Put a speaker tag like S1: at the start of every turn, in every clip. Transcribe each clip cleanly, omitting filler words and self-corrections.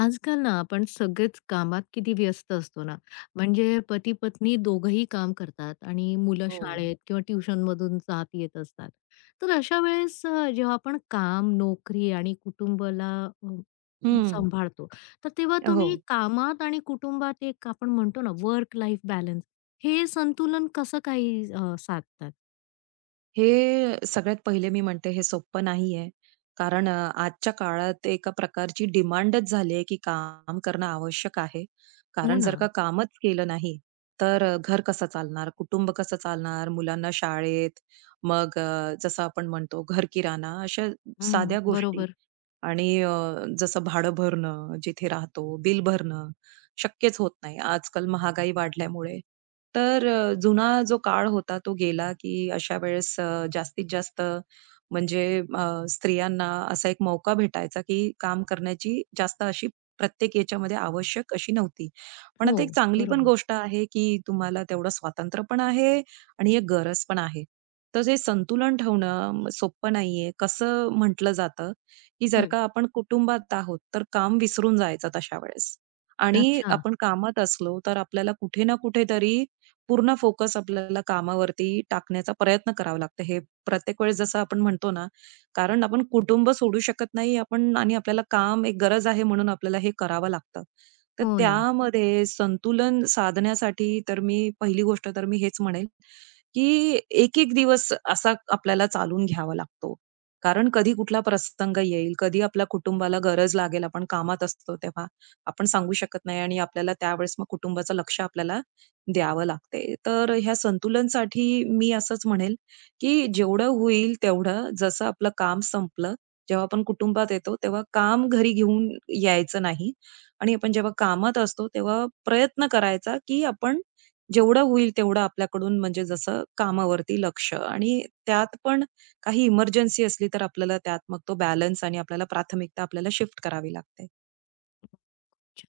S1: आजकाल ना आपण सगळेच कामात किती व्यस्त असतो ना, म्हणजे पती-पत्नी दोघंही काम करतात आणि मुलं
S2: हो.
S1: शाळेत किंवा ट्युशनमधून जात येत असतात. तर अशा वेळेस जेव्हा आपण काम, नोकरी आणि कुटुंबाला अ,
S2: हं.
S1: सांभाळतो, तर तेव्हा
S2: हो.
S1: तुम्ही कामात आणि कुटुंबात एक आपण म्हणतो ना वर्क लाईफ बॅलन्स, हे संतुलन कसं काही साधतात?
S2: हे सगळ्यात पहिले मी म्हणते हे सोपं नाहीये. कारण आजच्या काळात एका प्रकारची डिमांडच झाली आहे, की काम करणं आवश्यक आहे.
S1: हो
S2: कारण
S1: ना.
S2: जर का कामच केलं नाही, तर घर कसं चालणार? कुटुंब कसं चालणार? मुलांना शाळेत, मग जसं आपण म्हणतो घर किराणा, अशा
S1: हं.
S2: साध्या गोष्टी
S1: बरोबर.
S2: आणि जसं भाडं भरणं, जिथे राहतो, बिल भरणं शक्यच होत नाही. आजकाल महागाई वाढल्यामुळे. तर जुना जो काळ होता तो गेला, की अशा वेळेस जास्तीत जास्त म्हणजे अ, स्त्रियांना असा एक मौका भेटायचा, की काम करण्याची जास्त अशी प्रत्येक याच्यामध्ये आवश्यक अशी नव्हती. पण
S1: हो,
S2: आता एक चांगली पण
S1: बरोबर.
S2: गोष्ट आहे, की तुम्हाला तेवढं स्वातंत्र्य पण आहे आणि एक गरज पण आहे. तर हे संतुलन ठेवणं सोपं नाहीये. कसं म्हटलं जातं की जर
S1: हं.
S2: का आपण कुटुंबात आहोत, तर काम विसरून जायचं तशा वेळेस. आणि
S1: अच्छा.
S2: आपण कामात असलो, तर आपल्याला कुठे ना कुठेतरी पूर्ण फोकस आपल्याला कामावरती टाकण्याचा प्रयत्न करावा लागतो. हे प्रत्येक वेळेस जसं आपण म्हणतो ना, कारण आपण कुटुंब सोडू शकत नाही आपण आणि आपल्याला काम एक गरज आहे म्हणून आपल्याला हे करावं लागतं. तर
S1: हो ना.
S2: त्यामध्ये संतुलन साधण्यासाठी तर मी पहिली गोष्ट तर मी हेच म्हणेल, की एक-एक दिवस असा आपल्याला चालून घ्यावा लागतो. कारण कधी कुठला प्रसंग येईल, कधी आपल्या कुटुंबाला गरज लागेल, आपण कामात असतो तेव्हा. आपण सांगू शकत नाही आणि आपल्याला त्यावेळेस मग कुटुंबाचं लक्ष आपल्याला द्यावं लागते. तर ह्या संतुलनसाठी मी असंच म्हणेल, की जेवढं होईल तेवढं जसं आपलं काम संपलं, जेव्हा आपण कुटुंबात येतो तेव्हा काम घरी घेऊन यायचं नाही आणि आपण जेव्हा कामात असतो तेव्हा प्रयत्न करायचा, की आपण जेवढं होईल तेवढं आपल्याकडून म्हणजे जसं कामावरती लक्ष आणि त्यात पण काही इमर्जन्सी असली तर आपल्याला त्यात मग तो बॅलन्स आणि आपल्याला प्राथमिकता आपल्याला शिफ्ट करावी लागते.
S1: अच्छा.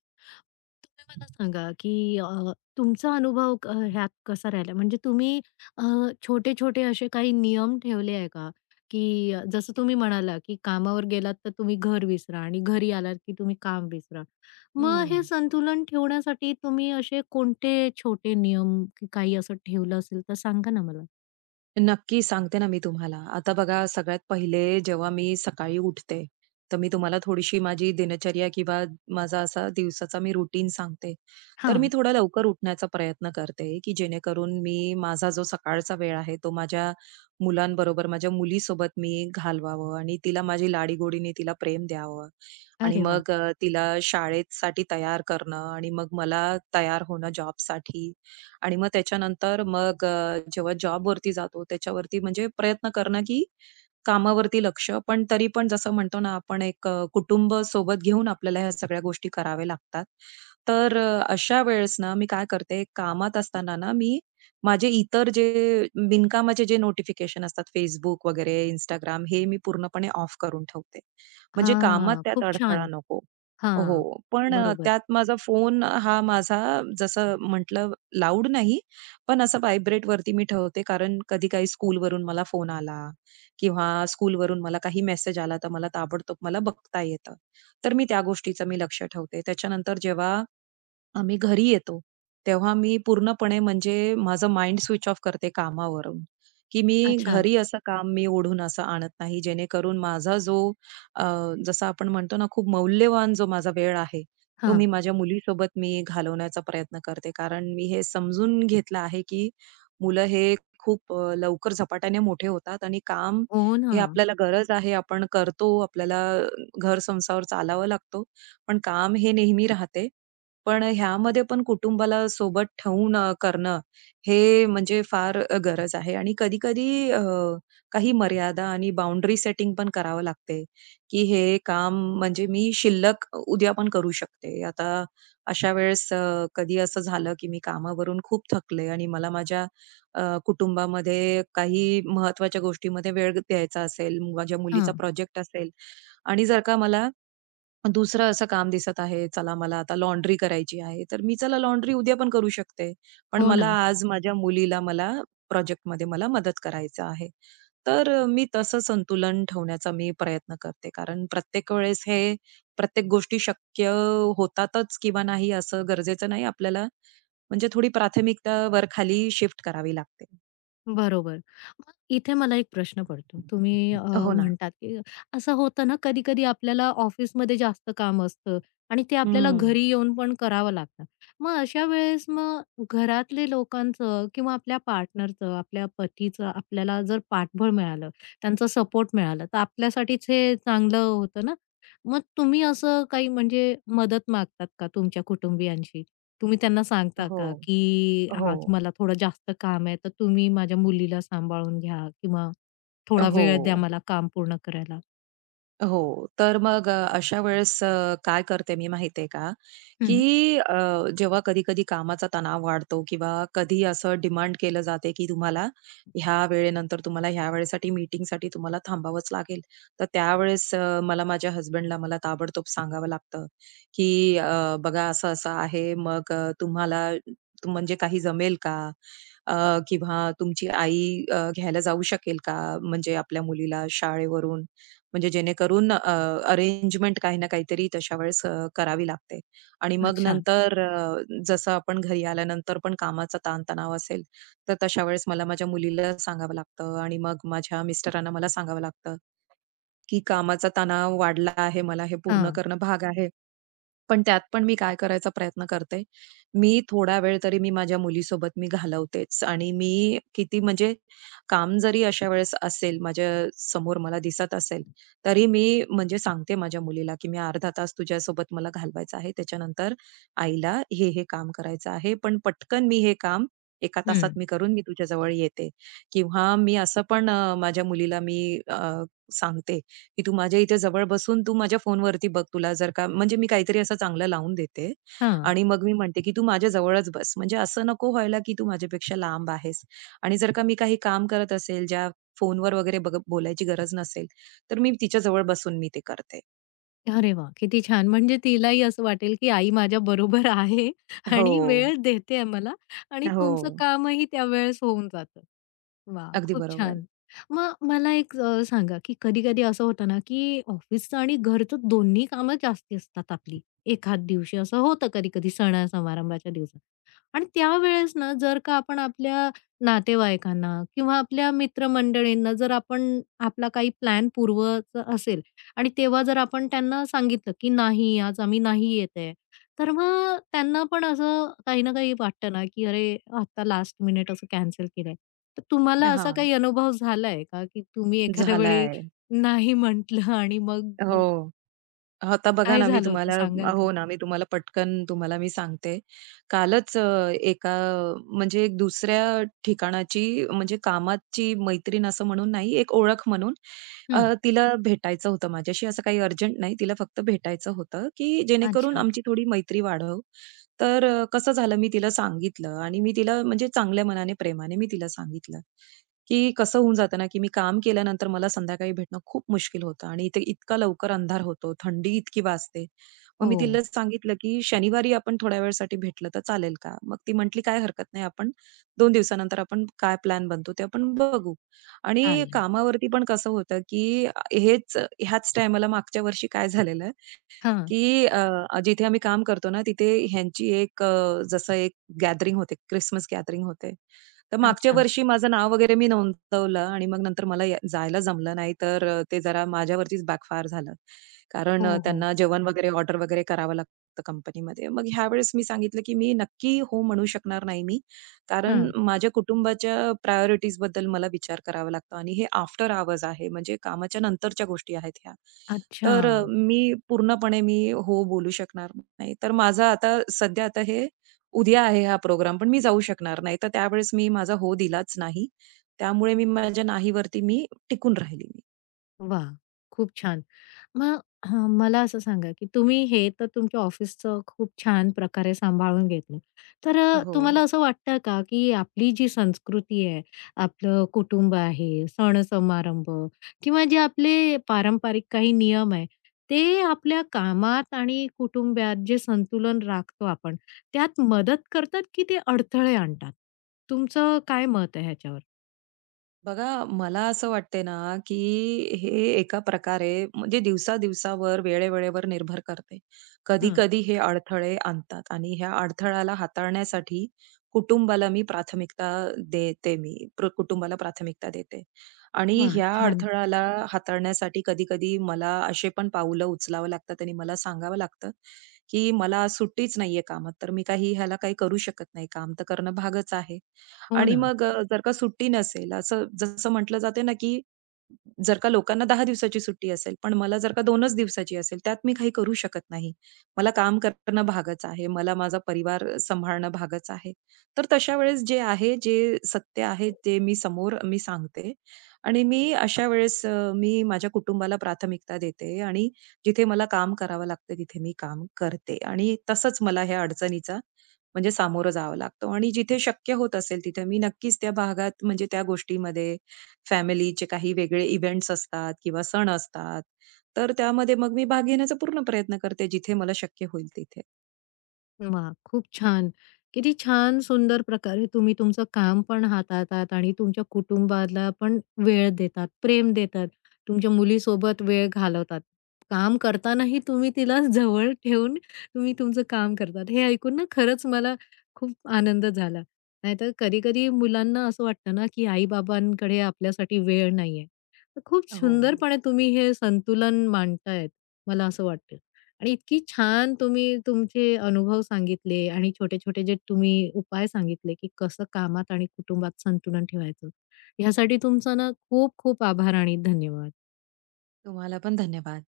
S1: तुम्ही मला सांगा, की तुमचा अनुभव ह्यात कसा राहिला? म्हणजे तुम्ही अ, छोटे-छोटे असे काही नियम ठेवले आहे का? की जसं तुम्ही म्हणाला, की कामावर गेलात तर तुम्ही घर विसरा आणि घरी आलात की तुम्ही काम विसरा. मग हे
S2: हं.
S1: संतुलन ठेवण्यासाठी तुम्ही असे कोणते छोटे नियम की काही असं ठेवलं असेल तर सांगा ना मला?
S2: नक्की सांगते ना मी तुम्हाला. आता बघा सगळ्यात पहिले जेव्हा मी सकाळी उठते, तर मी तुम्हाला थोडीशी माझी दिनचर्या किंवा माझा असा दिवसाचा मी रुटीन सांगते. तर मी
S1: हां.
S2: थोडा लवकर उठण्याचा प्रयत्न करते, की जेणेकरून मी माझा जो सकाळचा वेळ आहे, तो माझ्या मुलांबरोबर, माझ्या मुलीसोबत मी घालवावं आणि तिला माझी लाडीगोडीने तिला प्रेम द्यावं. आणि
S1: अरे वाह!
S2: मग तिला शाळेसाठी तयार करणं आणि मग मला तयार होणं जॉबसाठी. आणि मग त्याच्यानंतर मग जेव्हा जॉबवरती जातो त्याच्यावरती म्हणजे प्रयत्न करणं, की कामावरती लक्ष, पण तरी पण जसं म्हणतो ना आपण एक कुटुंब सोबत घेऊन आपल्याला ह्या सगळ्या गोष्टी कराव्या लागतात. तर अशा वेळेस ना मी काय करते, कामात असताना ना मी माझे इतर जे बिनकामाचे जे नोटिफिकेशन असतात Facebook वगैरे, Instagram हे मी पूर्णपणे ऑफ करून ठेवते. म्हणजे कामात
S1: हां.
S2: त्यात
S1: खूप
S2: अडथळा
S1: छान.
S2: नको. हो.
S1: हां.
S2: पण
S1: बरोबर.
S2: त्यात माझा फोन हा माझा जसं म्हटलं लाऊड नाही, पण असं व्हायब्रेटवरती मी ठेवते. कारण कधी काही स्कूलवरून मला फोन आला किंवा स्कूलवरून मला काही मेसेज आला, तर मला ताबडतोब मला बघता येतं. तर मी त्या गोष्टीचं मी लक्ष ठेवते. त्याच्यानंतर जेव्हा आम्ही घरी येतो, तेव्हा मी पूर्णपणे म्हणजे माझं माइंड स्विच ऑफ करते कामावरून, की मी
S1: अच्छा.
S2: घरी असं काम मी ओढून असं आणत नाही, जेणेकरून माझा जो अ, जसं आपण म्हणतो ना, खूप मौल्यवान जो माझा वेळ आहे, तो
S1: हां.
S2: मी माझ्या मुलीसोबत मी घालवण्याचा प्रयत्न करते. कारण मी हे समजून घेतलं आहे, की मुलं हे खूप लवकर झपाट्याने मोठे होतात आणि काम
S1: हो ना.
S2: हे आपल्याला गरज आहे, आपण करतो, आपल्याला घर संसार चालावा लागतो. पण काम हे नेहमी राहते पण ह्यामध्ये पण कुटुंबाला सोबत ठेवून करणं हे म्हणजे फार गरज आहे आणि कधी-कधी काही मर्यादा आणि बाउंडरी सेटिंग पण करावं लागते, की हे काम म्हणजे मी शिल्लक उद्या पण करू शकते. आता अशा वेळेस कधी असं झालं, की मी कामावरून खूप थकले आणि मला माझ्या कुटुंबामध्ये काही महत्त्वाच्या गोष्टीमध्ये वेळ द्यायचा असेल, माझ्या मुलीचा
S1: हां.
S2: प्रोजेक्ट असेल आणि जर का मला मग दुसरं असं काम दिसत आहे, चला मला आता लॉन्ड्री करायची आहे, तर मी चला लॉन्ड्री उद्या पण करू शकते. पण
S1: हो
S2: मला
S1: ना.
S2: आज माझ्या मुलीला मला प्रोजेक्ट प्रोजेक्टमध्ये मला मदत करायचं आहे. तर मी तसं संतुलन ठेवण्याचा मी प्रयत्न करते. कारण प्रत्येक वेळेस हे प्रत्येक गोष्टी शक्य होतातच किंवा नाही असं गरजेचं नाही. आपल्याला म्हणजे थोडी प्राथमिकतावर खाली शिफ्ट करावी लागते.
S1: बरोबर. मग इथे मला एक प्रश्न पडतो. तुम्ही
S2: हो ना.
S1: म्हणतात, की असं होतं ना कधी-कधी आपल्याला ऑफिसमध्ये जास्त काम असतं आणि ते आपल्याला
S2: हं.
S1: घरी येऊन पण करावं लागतं. मग अशा वेळेस मग घरातले लोकांचं किंवा आपल्या पार्टनरचं, आपल्या पतीचं आपल्याला जर पाठबळ मिळालं, त्यांचा सपोर्ट मिळाला, तर आपल्यासाठीच हे चांगलं होतं ना? मग तुम्ही असं काही म्हणजे मदत मागतात का तुमच्या कुटुंबियांशी? तुम्ही त्यांना सांगता
S2: हो.
S1: का, की
S2: हो.
S1: आज मला थोडं जास्त काम आहे, तर तुम्ही माझ्या मुलीला सांभाळून घ्या किंवा थोडा
S2: हो.
S1: वेळ द्या मला काम पूर्ण करायला?
S2: हो. तर मग अशा वेळेस काय करते मी माहिती का, की
S1: हं.
S2: जेव्हा कधी-कधी कामाचा तणाव वाढतो किंवा कधी असं डिमांड केलं जाते, की तुम्हाला ह्या वेळेनंतर तुम्हाला ह्या वेळेसाठी मीटिंगसाठी तुम्हाला थांबावंच लागेल. तर त्यावेळेस मला माझ्या हसबँडला मला ताबडतोब सांगावं लागतं, की बघा असं-असं आहे. मग तुम्हाला म्हणजे काही जमेल का? अ, किंवा तुमची आई घ्यायला जाऊ शकेल का? म्हणजे आपल्या मुलीला शाळेवरून म्हणजे जेणेकरून अरेंजमेंट काही ना काहीतरी तशा वेळेस करावी लागते. आणि मग
S1: अच्छा.
S2: नंतर जसं आपण घरी आल्यानंतर पण कामाचा ताणतणाव असेल, तर तशा वेळेस मला माझ्या मुलीला सांगावं लागतं आणि मग माझ्या मिस्टरांना मला सांगावं लागतं, की कामाचा तणाव वाढला आहे. मला हे पूर्ण
S1: हां.
S2: करणं भाग आहे. पण त्यात पण मी काय करायचा प्रयत्न करते, मी थोडा वेळ तरी मी माझ्या मुलीसोबत मी घालवतेच आणि मी किती म्हणजे काम जरी अशा वेळेस असेल, माझ्या समोर मला दिसत असेल, तरी मी म्हणजे सांगते माझ्या मुलीला, की "मी अर्धा तास तुझ्यासोबत मला घालवायचा आहे. त्याच्यानंतर आईला हे, हे काम करायचं आहे. पण पटकन मी हे काम 1 तासात
S1: हं.
S2: मी करून मी तुझ्याजवळ येते." किंवा मी असं पण माझ्या मुलीला मी अ, सांगते, की "तू माझ्या इथे जवळ बसून तू माझ्या फोनवरती बघ तुला जर का" म्हणजे मी काहीतरी असं चांगलं लावून देते
S1: हां.
S2: आणि मग मी म्हणते की "तू माझ्या जवळच बस." म्हणजे असं नको व्हायला की "तू माझ्यापेक्षा लांब आहेस." आणि जर का मी काही काम करत असेल, ज्या फोनवर वगैरे बघ बोलायची गरज नसेल, तर मी तिच्याजवळ बसून मी ते करते.
S1: अरे वाह! किती छान. म्हणजे तिलाही असं वाटेल, की आई माझ्या बरोबर आहे
S2: हो.
S1: आणि वेळ देतेय मला आणि
S2: हो.
S1: तुमचं कामही त्यावेळेस होऊन जातं. वाह!
S2: अगदी
S1: खूप
S2: बरोबर.
S1: छान. मग मला एक सांगा, की कधी-कधी असं होतं ना, की ऑफिसचं आणि घरचं दोन्ही कामं जास्ती असतात आपली. एखाद दिवशी असं होतं कधी-कधी सणा-समारंभाच्या दिवसात. आणि त्यावेळेस ना, जर का आपण आपल्या नातेवाईकांना किंवा आपल्या मित्रमंडळींना जर आपण आपला काही प्लॅन पूर्वचा असेल आणि तेव्हा जर आपण त्यांना सांगितलं, की "नाही, आज आम्ही नाही येत आहे." तर मग त्यांना पण असं काही ना काही वाटतं ना, की "अरे, आता लास्ट मिनिट असं कॅन्सल केलंय." तर तुम्हाला असा
S2: हां.
S1: काही अनुभव झालाय का, की तुम्ही एखाद्या वेळी
S2: झालाय.
S1: नाही म्हटलं आणि मग
S2: हो. आता बघा
S1: काय
S2: ना, मी
S1: झालं होतं
S2: तुम्हाला
S1: सांगाल का?
S2: हो ना, मी तुम्हाला पटकन तुम्हाला मी सांगते. कालच एका म्हणजे एक दुसऱ्या ठिकाणाची म्हणजे कामाची मैत्रीण असं म्हणून नाही, एक ओळख म्हणून
S1: हं.
S2: तिला भेटायचं होतं माझ्याशी. असं काही अर्जंट नाही, तिला फक्त भेटायचं होतं, की जेणेकरून
S1: अच्छा.
S2: आमची थोडी मैत्री वाढव. तर कसं झालं, मी तिला सांगितलं आणि मी तिला म्हणजे चांगल्या मनाने, प्रेमाने मी तिला सांगितलं. की कसं होऊन जातं ना, की मी काम केल्यानंतर मला संध्याकाळी भेटणं खूप मुश्किल होतं आणि इथे इतका लवकर अंधार होतो, थंडी इतकी वाजते. मग मी
S1: हो,
S2: तिला सांगितलं, की "शनिवारी आपण थोड्या वेळासाठी भेटलं तर चालेल का?" मग ती म्हटली, "काही हरकत नाही. आपण 2 दिवसानंतर आपण काय प्लॅन बनतो ते आपण बघू." आणि
S1: चालेल.
S2: कामावरती पण कसं होतं, की हेच ह्याच टाईमाला मागच्या वर्षी काय झालेलं
S1: हां.
S2: की जिथे आम्ही काम करतो ना, तिथे ह्यांची एक जसं एक गॅदरिंग होते, क्रिसमस गॅदरिंग होते. तर मागच्या
S1: अच्छा.
S2: वर्षी माझं नाव वगैरे मी नोंदवलं आणि मग नंतर मला या जायला जमलं नाही, तर ते जरा माझ्यावरतीच बॅकफायर झालं. कारण
S1: हो, हो.
S2: त्यांना जेवण वगैरे ऑर्डर वगैरे करावं लागतं कंपनीमध्ये. मग ह्यावेळेस मी सांगितलं, की मी नक्की हो म्हणू शकणार नाही मी. कारण
S1: हां.
S2: माझ्या कुटुंबाच्या प्रायोरिटीज बद्दल मला विचार करावा लागतो आणि हे आफ्टर अवर्स आहे, म्हणजे कामाच्या नंतरच्या गोष्टी आहेत ह्या.
S1: अच्छा.
S2: तर मी पूर्णपणे मी हो बोलू शकणार नाही. तर माझं आता सध्या आता हे उद्या आहे हा प्रोग्राम, पण मी जाऊ शकणार नाही. तर त्यावेळेस मी माझा हो दिलाच नाही. त्यामुळे मी माझ्या नाहीवरती मी टिकून राहिली मी.
S1: वाह! खूप छान. मग मला असं सांगा, की तुम्ही हे तर तुमच्या ऑफिसचं खूप छान प्रकारे सांभाळून घेतलं. तर
S2: हो.
S1: तुम्हाला असं वाटतं का, की आपली जी संस्कृती आहे, आपलं कुटुंब आहे, सण-समारंभ किंवा जे आपले पारंपरिक काही नियम आहे, ते आपल्या कामात आणि कुटुंबात जे संतुलन राखतो आपण, त्यात मदत करतात की ते अडथळे आणतात? तुमचं काय मत आहे ह्याच्यावर?
S2: बघा, मला असं वाटते ना, की हे एका प्रकारे म्हणजे दिवसा-दिवसावर, वेळेवेळेवर निर्भर करते.
S1: हं.
S2: कधी-कधी हे अडथळे आणतात आणि ह्या अडथळ्याला हाताळण्यासाठी कुटुंबाला मी प्राथमिकता देते मी. कुटुंबाला प्राथमिकता देते. आणि
S1: वाह!
S2: ह्या
S1: छान.
S2: अडथळ्याला हाताळण्यासाठी कधी-कधी मला असे पण पाऊलं उचलावं लागतात आणि मला सांगावं लागतं, की मला आज सुट्टीच नाहीये कामात, तर मी काही ह्याला काही करू शकत नाही. काम तर करणं भागच आहे.
S1: हो
S2: आणि
S1: ना.
S2: मग जर का सुट्टी नसेल, असं जसं म्हटलं जाते ना, की जर का लोकांना 10 दिवसाची सुट्टी असेल, पण मला जर का 2च दिवसाची असेल, त्यात मी काही करू शकत नाही. मला काम करणं भागच आहे. मला माझा परिवार सांभाळणं भागच आहे. तर तशा वेळेस जे आहे, जे सत्य आहे, ते मी समोर मी सांगते आणि मी अशा वेळेस मी माझ्या कुटुंबाला प्राथमिकता देते आणि जिथे मला काम करावं लागतं, तिथे मी काम करते आणि तसंच मला ह्या अडचणीचा म्हणजे सामोरं जावं लागतं आणि जिथे शक्य होत असेल तिथे मी नक्कीच त्या भागात म्हणजे त्या गोष्टीमध्ये फॅमिलीचे काही वेगळे इव्हेंट्स असतात किंवा सण असतात, तर त्यामध्ये मग मी भाग घेण्याचा पूर्ण प्रयत्न करते जिथे मला शक्य होईल तिथे.
S1: वाह! खूप छान. किती छान सुंदर प्रकारे तुम्ही तुमचं काम पण हाताळतात आणि तुमच्या कुटुंबाला पण वेळ देतात, प्रेम देतात. तुमच्या मुलीसोबत वेळ घालवतात. काम करतानाही तुम्ही तिला जवळ ठेवून तुम्ही तुमचं काम करतात. हे ऐकून ना खरंच मला खूप आनंद झाला. नाहीतर कधी-कधी मुलांना असं वाटतं ना, की आई-बाबांकडे आपल्यासाठी वेळ नाहीये. तर खूप
S2: हो.
S1: सुंदरपणे तुम्ही हे संतुलन मांडतायत, मला असं वाटतं. आणि इतकी छान तुम्ही तुमचे अनुभव सांगितले आणि छोटे-छोटे जे तुम्ही उपाय सांगितले, की कसं कामात आणि कुटुंबात संतुलन ठेवायचं. ह्यासाठी तुमचा ना खूप-खूप आभार आणि धन्यवाद.
S2: तुम्हाला पण धन्यवाद.